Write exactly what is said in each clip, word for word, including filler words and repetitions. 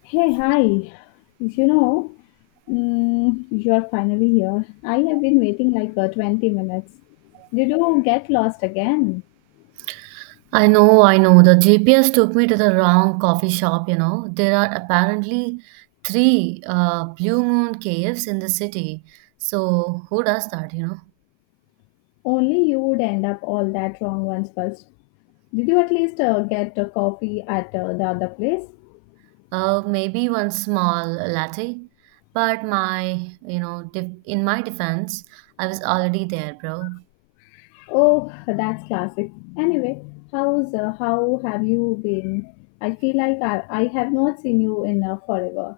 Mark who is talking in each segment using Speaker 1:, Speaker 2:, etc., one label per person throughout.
Speaker 1: Hey, hi. You know, mm, you're finally here. I have been waiting like uh, twenty minutes. Did you get lost again?
Speaker 2: I know, I know. The G P S took me to the wrong coffee shop, you know. There are apparently three uh, Blue Moon caves in the city. So, who does that, you know?
Speaker 1: Only you would end up all that wrong once first. Did you at least uh, get a coffee at uh, the other place?
Speaker 2: Uh, maybe one small latte. But my, you know, def- in my defense, I was already there, bro.
Speaker 1: Oh, that's classic. Anyway, how's uh, how have you been? I feel like I, I have not seen you in uh, forever.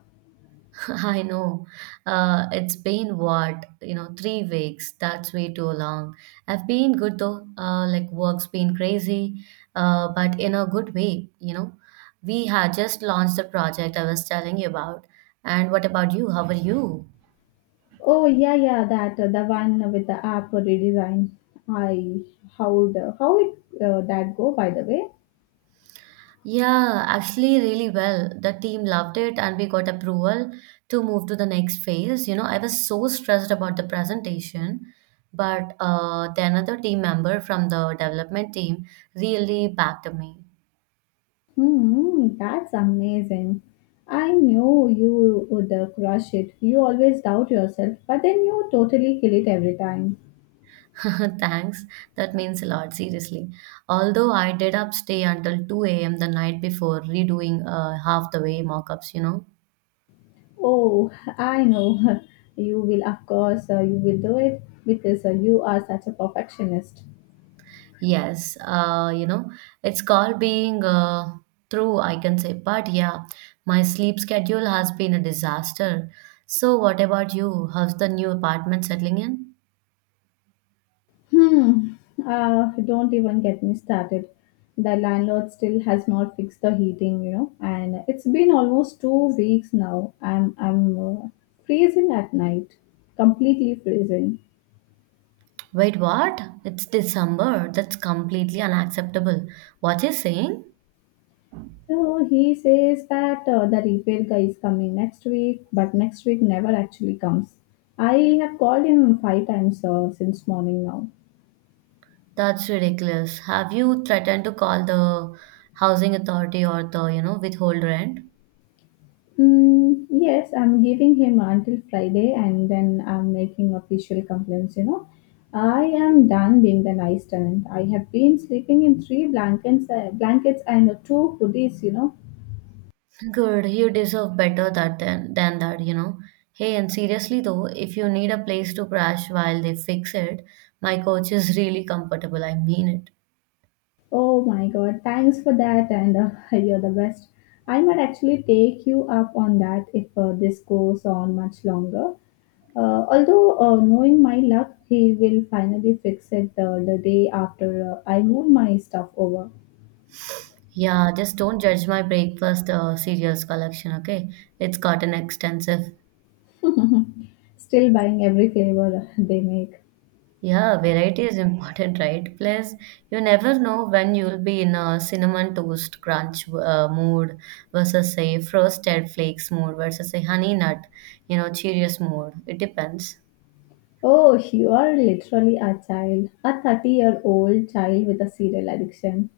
Speaker 2: I know. Uh, it's been what, you know, three weeks. That's way too long. I've been good though. Uh, like work's been crazy, uh, but in a good way, you know. We had just launched the project I was telling you about. And what about you? How are you?
Speaker 1: Oh yeah, yeah, that uh, the one with the app redesign. I how the how it uh, that go by the way.
Speaker 2: Yeah, actually, really well. The team loved it, and we got approval to move to the next phase. You know, I was so stressed about the presentation, but uh, the another team member from the development team really backed me.
Speaker 1: Hmm, that's amazing. I knew you would uh, crush it. You always doubt yourself, but then you totally kill it every time.
Speaker 2: Thanks, that means a lot, seriously. Although I did up stay until two a m the night before, redoing uh, half the way mock ups, you know.
Speaker 1: Oh, I know. You will, of course, uh, you will do it because uh, you are such a perfectionist.
Speaker 2: Yes, uh, you know, it's called being uh, true, I can say. But yeah, my sleep schedule has been a disaster. So, what about you? How's the new apartment settling in?
Speaker 1: Hmm. Uh, don't even get me started. The landlord still has not fixed the heating, you know, and it's been almost two weeks now. I'm I'm uh, freezing at night, completely freezing.
Speaker 2: Wait, what? It's December. That's completely unacceptable. What is saying?
Speaker 1: So he says that uh, the repair guy is coming next week, but next week never actually comes. I have called him five times uh, since morning now.
Speaker 2: That's ridiculous. Have you threatened to call the housing authority or the, you know, withhold rent?
Speaker 1: Mm, yes, I'm giving him until Friday and then I'm making official complaints, you know. I am done being the nice tenant. I have been sleeping in three blankets, uh, blankets and two hoodies, you know.
Speaker 2: Good, you deserve better that than, than that, you know. Hey, and seriously though, if you need a place to crash while they fix it, my coach is really comfortable. I mean it.
Speaker 1: Oh my god, thanks for that and uh, you're the best. I might actually take you up on that if uh, this goes on much longer. Uh, although, uh, knowing my luck, he will finally fix it uh, the day after uh, I move my stuff over.
Speaker 2: Yeah, just don't judge my breakfast uh, cereals collection, okay? It's gotten extensive.
Speaker 1: Mhm. Still buying every flavor they make.
Speaker 2: Yeah, variety is important, right? Plus, you never know when you'll be in a cinnamon toast crunch uh, mood versus a frosted flakes mood versus a honey nut, you know, Cheerios mood. It depends.
Speaker 1: Oh, you are literally a child, a thirty year old child with a cereal addiction.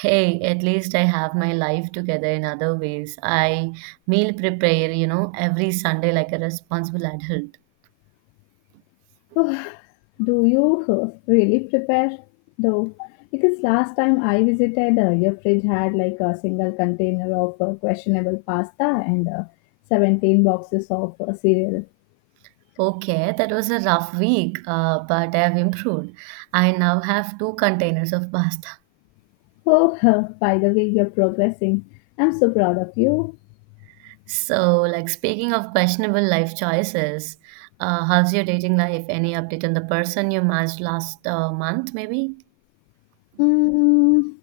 Speaker 2: Hey, at least I have my life together in other ways. I meal prepare, you know, every Sunday like a responsible adult.
Speaker 1: Oh, do you uh, really prepare though? Because last time I visited, uh, your fridge had like a single container of uh, questionable pasta and uh, seventeen boxes of uh, cereal.
Speaker 2: Okay, that was a rough week, uh, but I have improved. I now have two containers of pasta.
Speaker 1: Oh, by the way, you're progressing. I'm so proud of you.
Speaker 2: So, like speaking of questionable life choices, uh, how's your dating life? Any update on the person you matched last uh, month, maybe?
Speaker 1: Mm,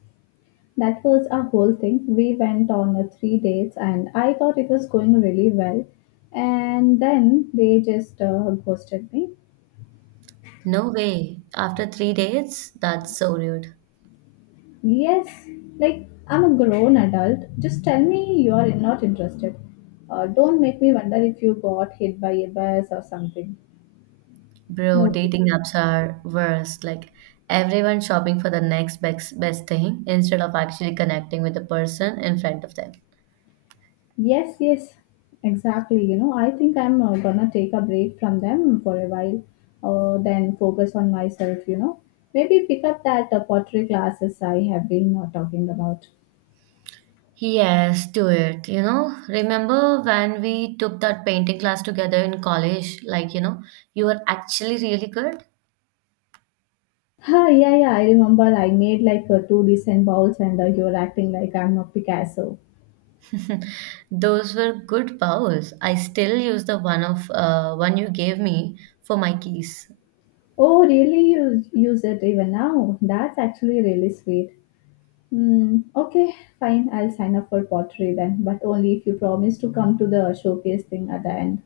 Speaker 1: That was our whole thing. We went on a three dates and I thought it was going really well. And then they just uh, ghosted me.
Speaker 2: No way. After three dates? That's so rude.
Speaker 1: Yes, like I'm a grown adult. Just tell me you're not interested. Uh, don't make me wonder if you got hit by a bus or something.
Speaker 2: Bro,
Speaker 1: No.
Speaker 2: dating apps are worse. Like everyone shopping for the next best best thing instead of actually connecting with the person in front of them.
Speaker 1: Yes, yes, exactly. You know, I think I'm uh, gonna take a break from them for a while, uh, then focus on myself, you know. Maybe pick up that uh, pottery classes I have been uh, talking about.
Speaker 2: Yes, do it. You know, remember when we took that painting class together in college? Like, you know, you were actually really good.
Speaker 1: Ah, yeah, yeah, I remember I made like uh, two decent bowls and uh, you're acting like I'm a Picasso.
Speaker 2: Those were good bows. I still use the one of uh, one you gave me for my keys.
Speaker 1: Oh, really? You use it even now? That's actually really sweet. Hmm, okay, fine. I'll sign up for pottery then, but only if you promise to come to the showcase thing at the end.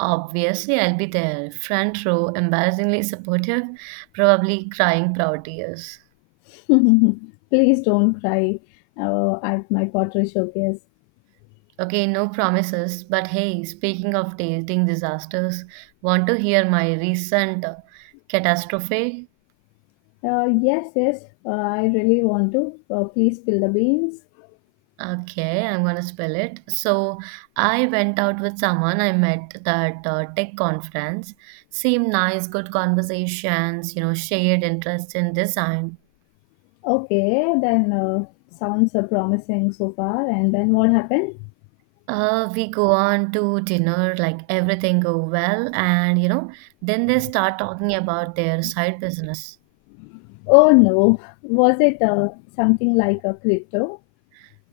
Speaker 2: Obviously, I'll be there, front row, embarrassingly supportive, probably crying proud tears.
Speaker 1: Please don't cry uh, at my pottery showcase.
Speaker 2: Okay, no promises, but hey, speaking of dating disasters, want to hear my recent uh, catastrophe?
Speaker 1: Uh, yes, yes, uh, I really want to. Uh, please spill the beans.
Speaker 2: Okay, I'm gonna spell it. So, I went out with someone I met at uh, tech conference. Seemed nice, good conversations, you know, shared interest in design.
Speaker 1: Okay, then uh, sounds uh, promising so far. And then what happened?
Speaker 2: Uh, we go on to dinner, like everything go well, and you know, then they start talking about their side business.
Speaker 1: Oh no, was it uh, something like a crypto?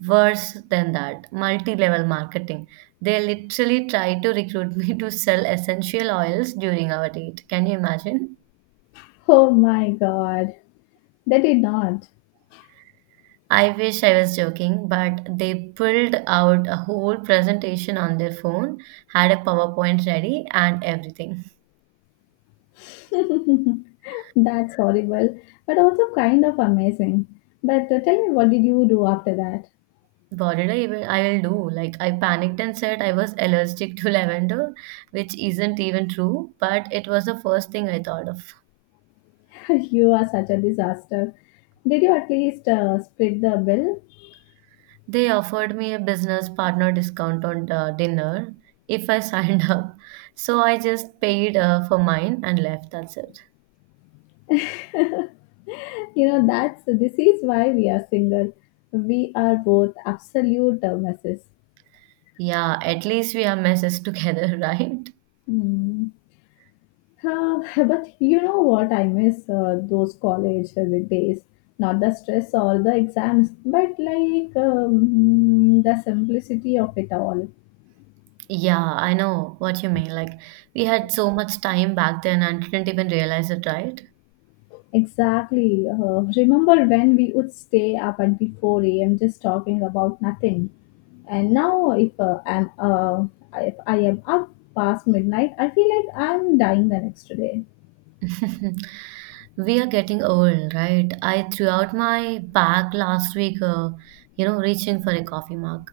Speaker 2: Worse than that, multi-level marketing. They literally tried to recruit me to sell essential oils during our date. Can you imagine?
Speaker 1: Oh my god, they did not.
Speaker 2: I wish I was joking, but they pulled out a whole presentation on their phone, had a PowerPoint ready, and everything.
Speaker 1: That's horrible, but also kind of amazing. But uh, tell me, what did you do after that?
Speaker 2: What did I even I will do? Like I panicked and said I was allergic to lavender, which isn't even true, but it was the first thing I thought of.
Speaker 1: You are such a disaster. Did you at least uh, split the bill?
Speaker 2: They offered me a business partner discount on the dinner if I signed up. So I just paid uh, for mine and left. That's it.
Speaker 1: you know, that's this is why we are single. We are both absolute uh, messes.
Speaker 2: Yeah, at least we are messes together, right?
Speaker 1: Hmm. Uh, but you know what? I miss uh, those college days. Not the stress or the exams, but like um, the simplicity of it all.
Speaker 2: Yeah, I know what you mean. Like, we had so much time back then and didn't even realize it, right?
Speaker 1: Exactly. Uh, remember when we would stay up until four a m just talking about nothing? And now, if uh, I'm uh, if I am up past midnight, I feel like I'm dying the next day.
Speaker 2: We are getting old, right? I threw out my bag last week, uh, you know, reaching for a coffee mug.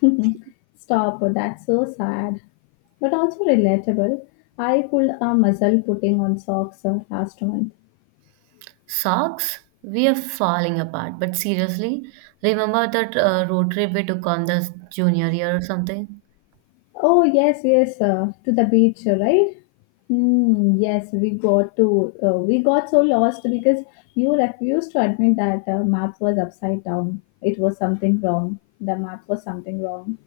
Speaker 1: Stop. That's so sad, but also relatable. I pulled a muzzle putting on socks uh, last month.
Speaker 2: Socks? We are falling apart. But seriously, remember that uh, road trip we took on the junior year or something?
Speaker 1: Oh yes, yes, uh, to the beach, uh, right? Mm, yes, we got to uh, we got so lost because you refused to admit that the map was upside down. It was something wrong. The map was something wrong.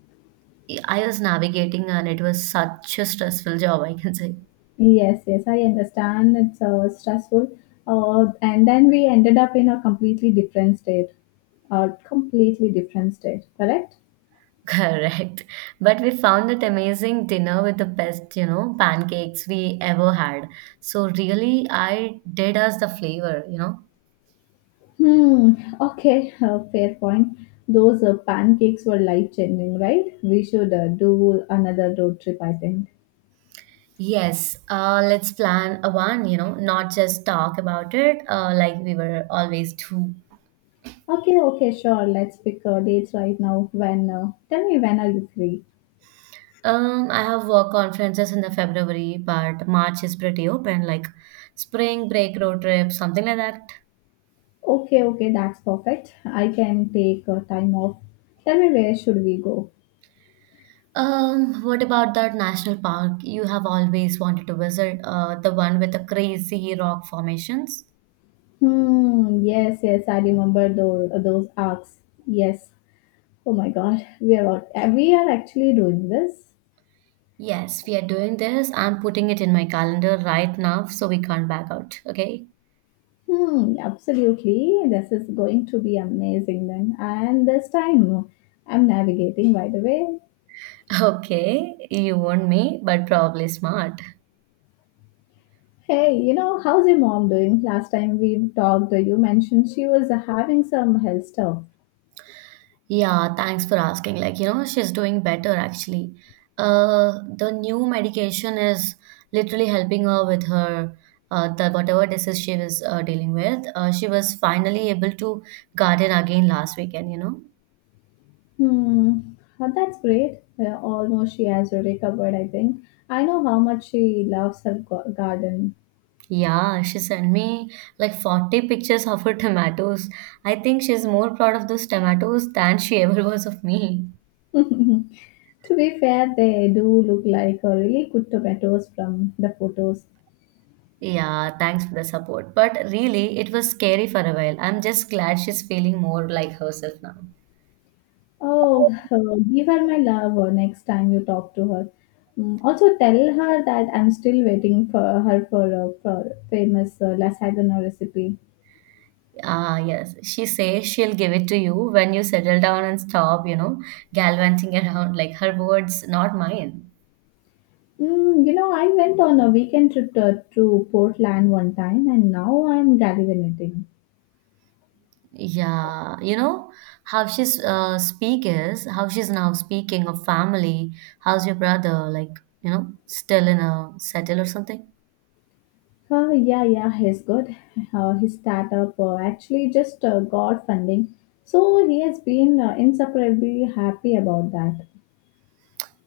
Speaker 2: I was navigating and it was such a stressful job, I can say.
Speaker 1: Yes, yes, I understand. It's uh, stressful. Uh, and then we ended up in a completely different state. A completely different state, correct?
Speaker 2: Correct. But we found that amazing dinner with the best, you know, pancakes we ever had. So really, I did us the flavor, you know.
Speaker 1: Hmm. Okay. Uh, fair point. Those uh, pancakes were life changing, right? We should uh, do another road trip, I think.
Speaker 2: Yes, uh, let's plan a one, you know, not just talk about it uh, like we were always do.
Speaker 1: Okay. Okay. Sure. Let's pick uh, dates right now. When? Uh, tell me, when are you free?
Speaker 2: Um, I have work conferences in the February, but March is pretty open, like spring break, road trip, something like that.
Speaker 1: Okay. Okay. That's perfect. I can take uh, time off. Tell me, where should we go?
Speaker 2: Um, what about that national park you have always wanted to visit? Uh, the one with the crazy rock formations?
Speaker 1: Hmm. Yes. Yes. I remember those those arcs. Yes. Oh my God. We are all- we are actually doing this.
Speaker 2: Yes, we are doing this. I'm putting it in my calendar right now so we can't back out. Okay.
Speaker 1: Hmm, absolutely. This is going to be amazing then. And this time I'm navigating, by the way.
Speaker 2: Okay, you warned me, but probably smart.
Speaker 1: Hey, you know, how's your mom doing? Last time we talked, you mentioned she was having some health stuff.
Speaker 2: Yeah, thanks for asking. Like, you know, she's doing better actually. Uh, the new medication is literally helping her with her uh, the whatever disease she was uh, dealing with. Uh, she was finally able to garden again last weekend, you know.
Speaker 1: Hmm, well, that's great. Uh, almost she has recovered, I think. I know how much she loves her gar- garden.
Speaker 2: Yeah, she sent me like forty pictures of her tomatoes. I think she's more proud of those tomatoes than she ever was of me.
Speaker 1: To be fair, they do look like uh, really good tomatoes from the photos.
Speaker 2: Yeah, thanks for the support. But really, it was scary for a while. I'm just glad she's feeling more like herself now.
Speaker 1: Oh, give her my love uh, next time you talk to her. Mm, Also, tell her that I'm still waiting for her for a for famous uh, lasagna recipe.
Speaker 2: Ah, yes. She says she'll give it to you when you settle down and stop, you know, galvanizing around like her words, not mine.
Speaker 1: Mm, you know, I went on a weekend trip to, to Portland one time, and now I'm gallivanting.
Speaker 2: Yeah, you know how she's uh, speak is how she's now speaking of family. How's your brother? Like, you know, still in a settle or something?
Speaker 1: Uh, yeah, yeah, he's good. Uh, his startup uh, actually just uh, got funding, so he has been uh, insufferably happy about that.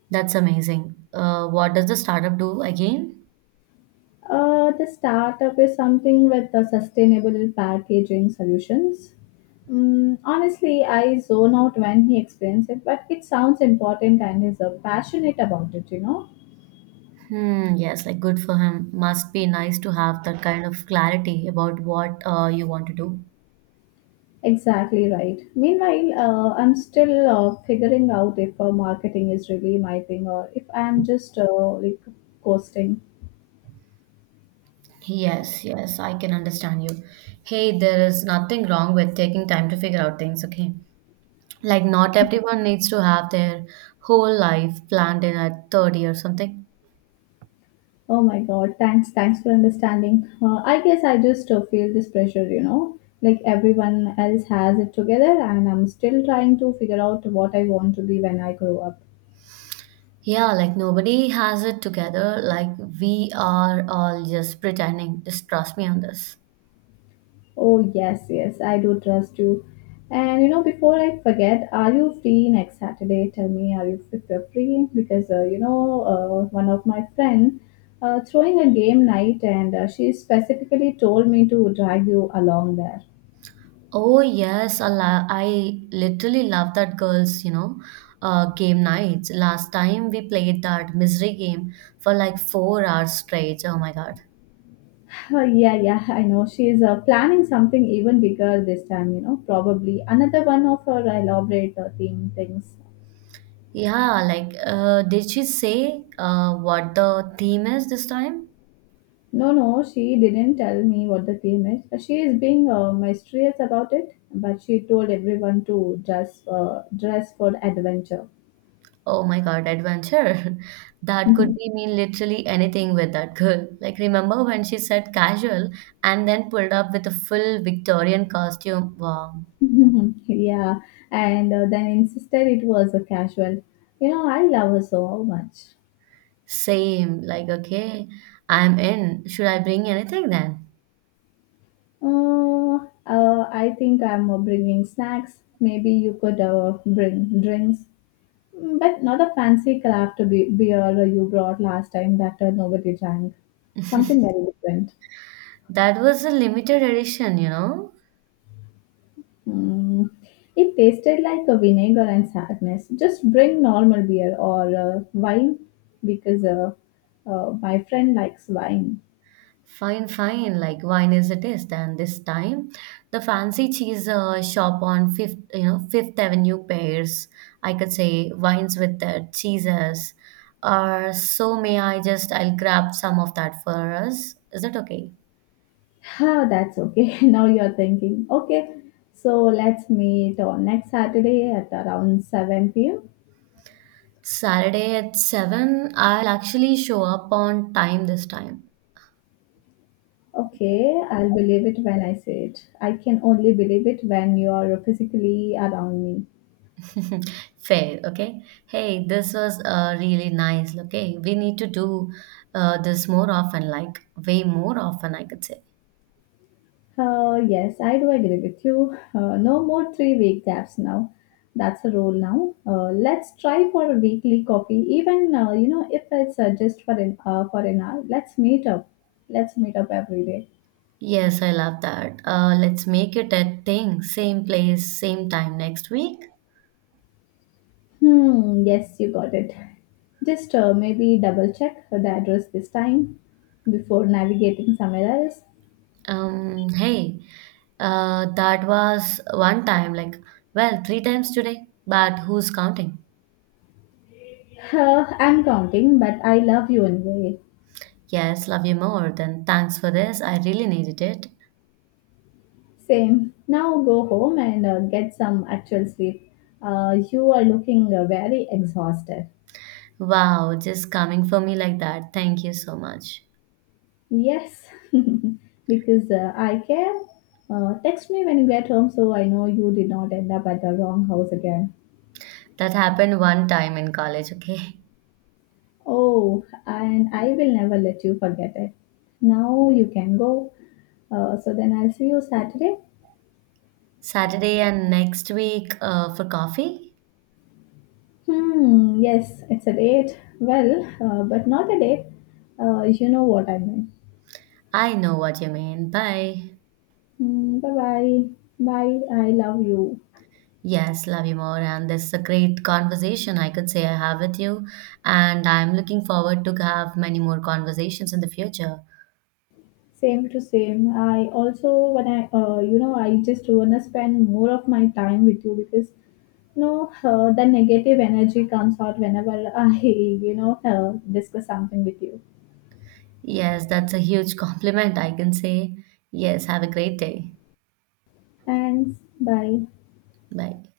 Speaker 2: That's amazing. Uh, what does the startup do again?
Speaker 1: Uh, the startup is something with the sustainable packaging solutions. Mm, honestly, I zone out when he explains it, but it sounds important and is uh, passionate about it, you know?
Speaker 2: Hmm, yes, like good for him. Must be nice to have that kind of clarity about what uh, you want to do.
Speaker 1: Exactly right. Meanwhile, uh, I'm still uh, figuring out if uh, marketing is really my thing or if I'm just uh, like coasting.
Speaker 2: Yes, yes, I can understand you. Hey, there is nothing wrong with taking time to figure out things, okay? Like, not everyone needs to have their whole life planned in at thirty or something.
Speaker 1: Oh my God, thanks, thanks for understanding. Uh, I guess I just uh, feel this pressure, you know, like everyone else has it together, and I'm still trying to figure out what I want to be when I grow up.
Speaker 2: Yeah, like nobody has it together. Like, we are all just pretending. Just trust me on this.
Speaker 1: Oh, yes, yes, I do trust you. And you know, before I forget, are you free next Saturday? Tell me, are you if you're free? Because uh, you know, uh, one of my friend uh, throwing a game night, and uh, she specifically told me to drag you along there.
Speaker 2: Oh, yes, I, lo- I literally love that girls, you know, uh, game nights. Last time we played that misery game for like four hours straight. Oh my God.
Speaker 1: Oh, yeah, yeah, I know. She's uh, planning something even bigger this time, you know, probably another one of her elaborate uh, theme things.
Speaker 2: Yeah, like, uh, did she say uh, what the theme is this time?
Speaker 1: No, no, she didn't tell me what the theme is. She is being uh, mysterious about it, but she told everyone to dress, uh, dress for adventure.
Speaker 2: Oh my God, adventure. That could
Speaker 1: Mhm.
Speaker 2: be mean literally anything with that girl. Like, remember when she said casual and then pulled up with a full Victorian costume? Wow,
Speaker 1: Mhm. yeah, and uh, then insisted it was a casual. You know, I love her so much.
Speaker 2: same. Like, okay, I'm in. Should I bring anything then?
Speaker 1: Uh, uh, I think I'm uh, bringing snacks. Maybe you could uh, bring drinks. Mm, But not a fancy craft be- beer you brought last time that uh, nobody drank. Something very different.
Speaker 2: That was a limited edition, you know?
Speaker 1: Mm. It tasted like a vinegar and sadness. Just bring normal beer or uh, wine because uh, uh, my friend likes wine.
Speaker 2: Fine, fine. Like wine is a taste, and this time, the fancy cheese uh, shop on Fifth, you know, Fifth Avenue pairs. I could say wines with the cheeses. Or so may I just? I'll grab some of that for us. Is it okay?
Speaker 1: Ah, that's okay. now you're thinking, okay, so let's meet on next Saturday at around seven p m.
Speaker 2: Saturday at seven. I'll actually show up on time this time.
Speaker 1: Okay, I'll believe it when I say it. I can only believe it when you are physically around me.
Speaker 2: Fair, okay? Hey, this was uh, really nice. Okay, we need to do uh, this more often, like way more often, I could say.
Speaker 1: Uh, yes, I do agree with you. Uh, no more three week gaps now. That's a rule now. Uh, let's try for a weekly coffee, even uh, you know if it's uh, just for an uh, for an hour. Let's meet up. Let's meet up every day.
Speaker 2: Yes, I love that. Uh, let's make it a thing. Same place, same time next week.
Speaker 1: Hmm. Yes, you got it. Just uh, maybe double check the address this time before navigating somewhere else.
Speaker 2: Um, hey, uh, that was one time, like, well, three times today, but who's counting?
Speaker 1: Uh, I'm counting, but I love you anyway.
Speaker 2: Yes, love you more. Than. Thanks for this. I really needed it.
Speaker 1: Same. Now go home and uh, get some actual sleep. Uh, you are looking uh, very exhausted.
Speaker 2: Wow, just coming for me like that. Thank you so much.
Speaker 1: Yes, because uh, I care. Uh, text me when you get home so I know you did not end up at the wrong house again.
Speaker 2: That happened one time in college, okay?
Speaker 1: Oh, and I will never let you forget it. Now you can go. Uh, so then I'll see you Saturday.
Speaker 2: Saturday and next week uh, for coffee.
Speaker 1: Hmm, yes, it's a date. Well, uh, but not a date. Uh, you know what I mean.
Speaker 2: I know what you mean. Bye.
Speaker 1: Mm, bye bye. Bye. I love you.
Speaker 2: Yes, love you more. And this is a great conversation I could say I have with you. And I'm looking forward to have many more conversations in the future.
Speaker 1: Same to same. I also when I uh, you know, I just wanna spend more of my time with you because you know uh, the negative energy comes out whenever I you know uh, discuss something with you.
Speaker 2: Yes, that's a huge compliment I can say. Yes, have a great day.
Speaker 1: Thanks. Bye.
Speaker 2: Bye.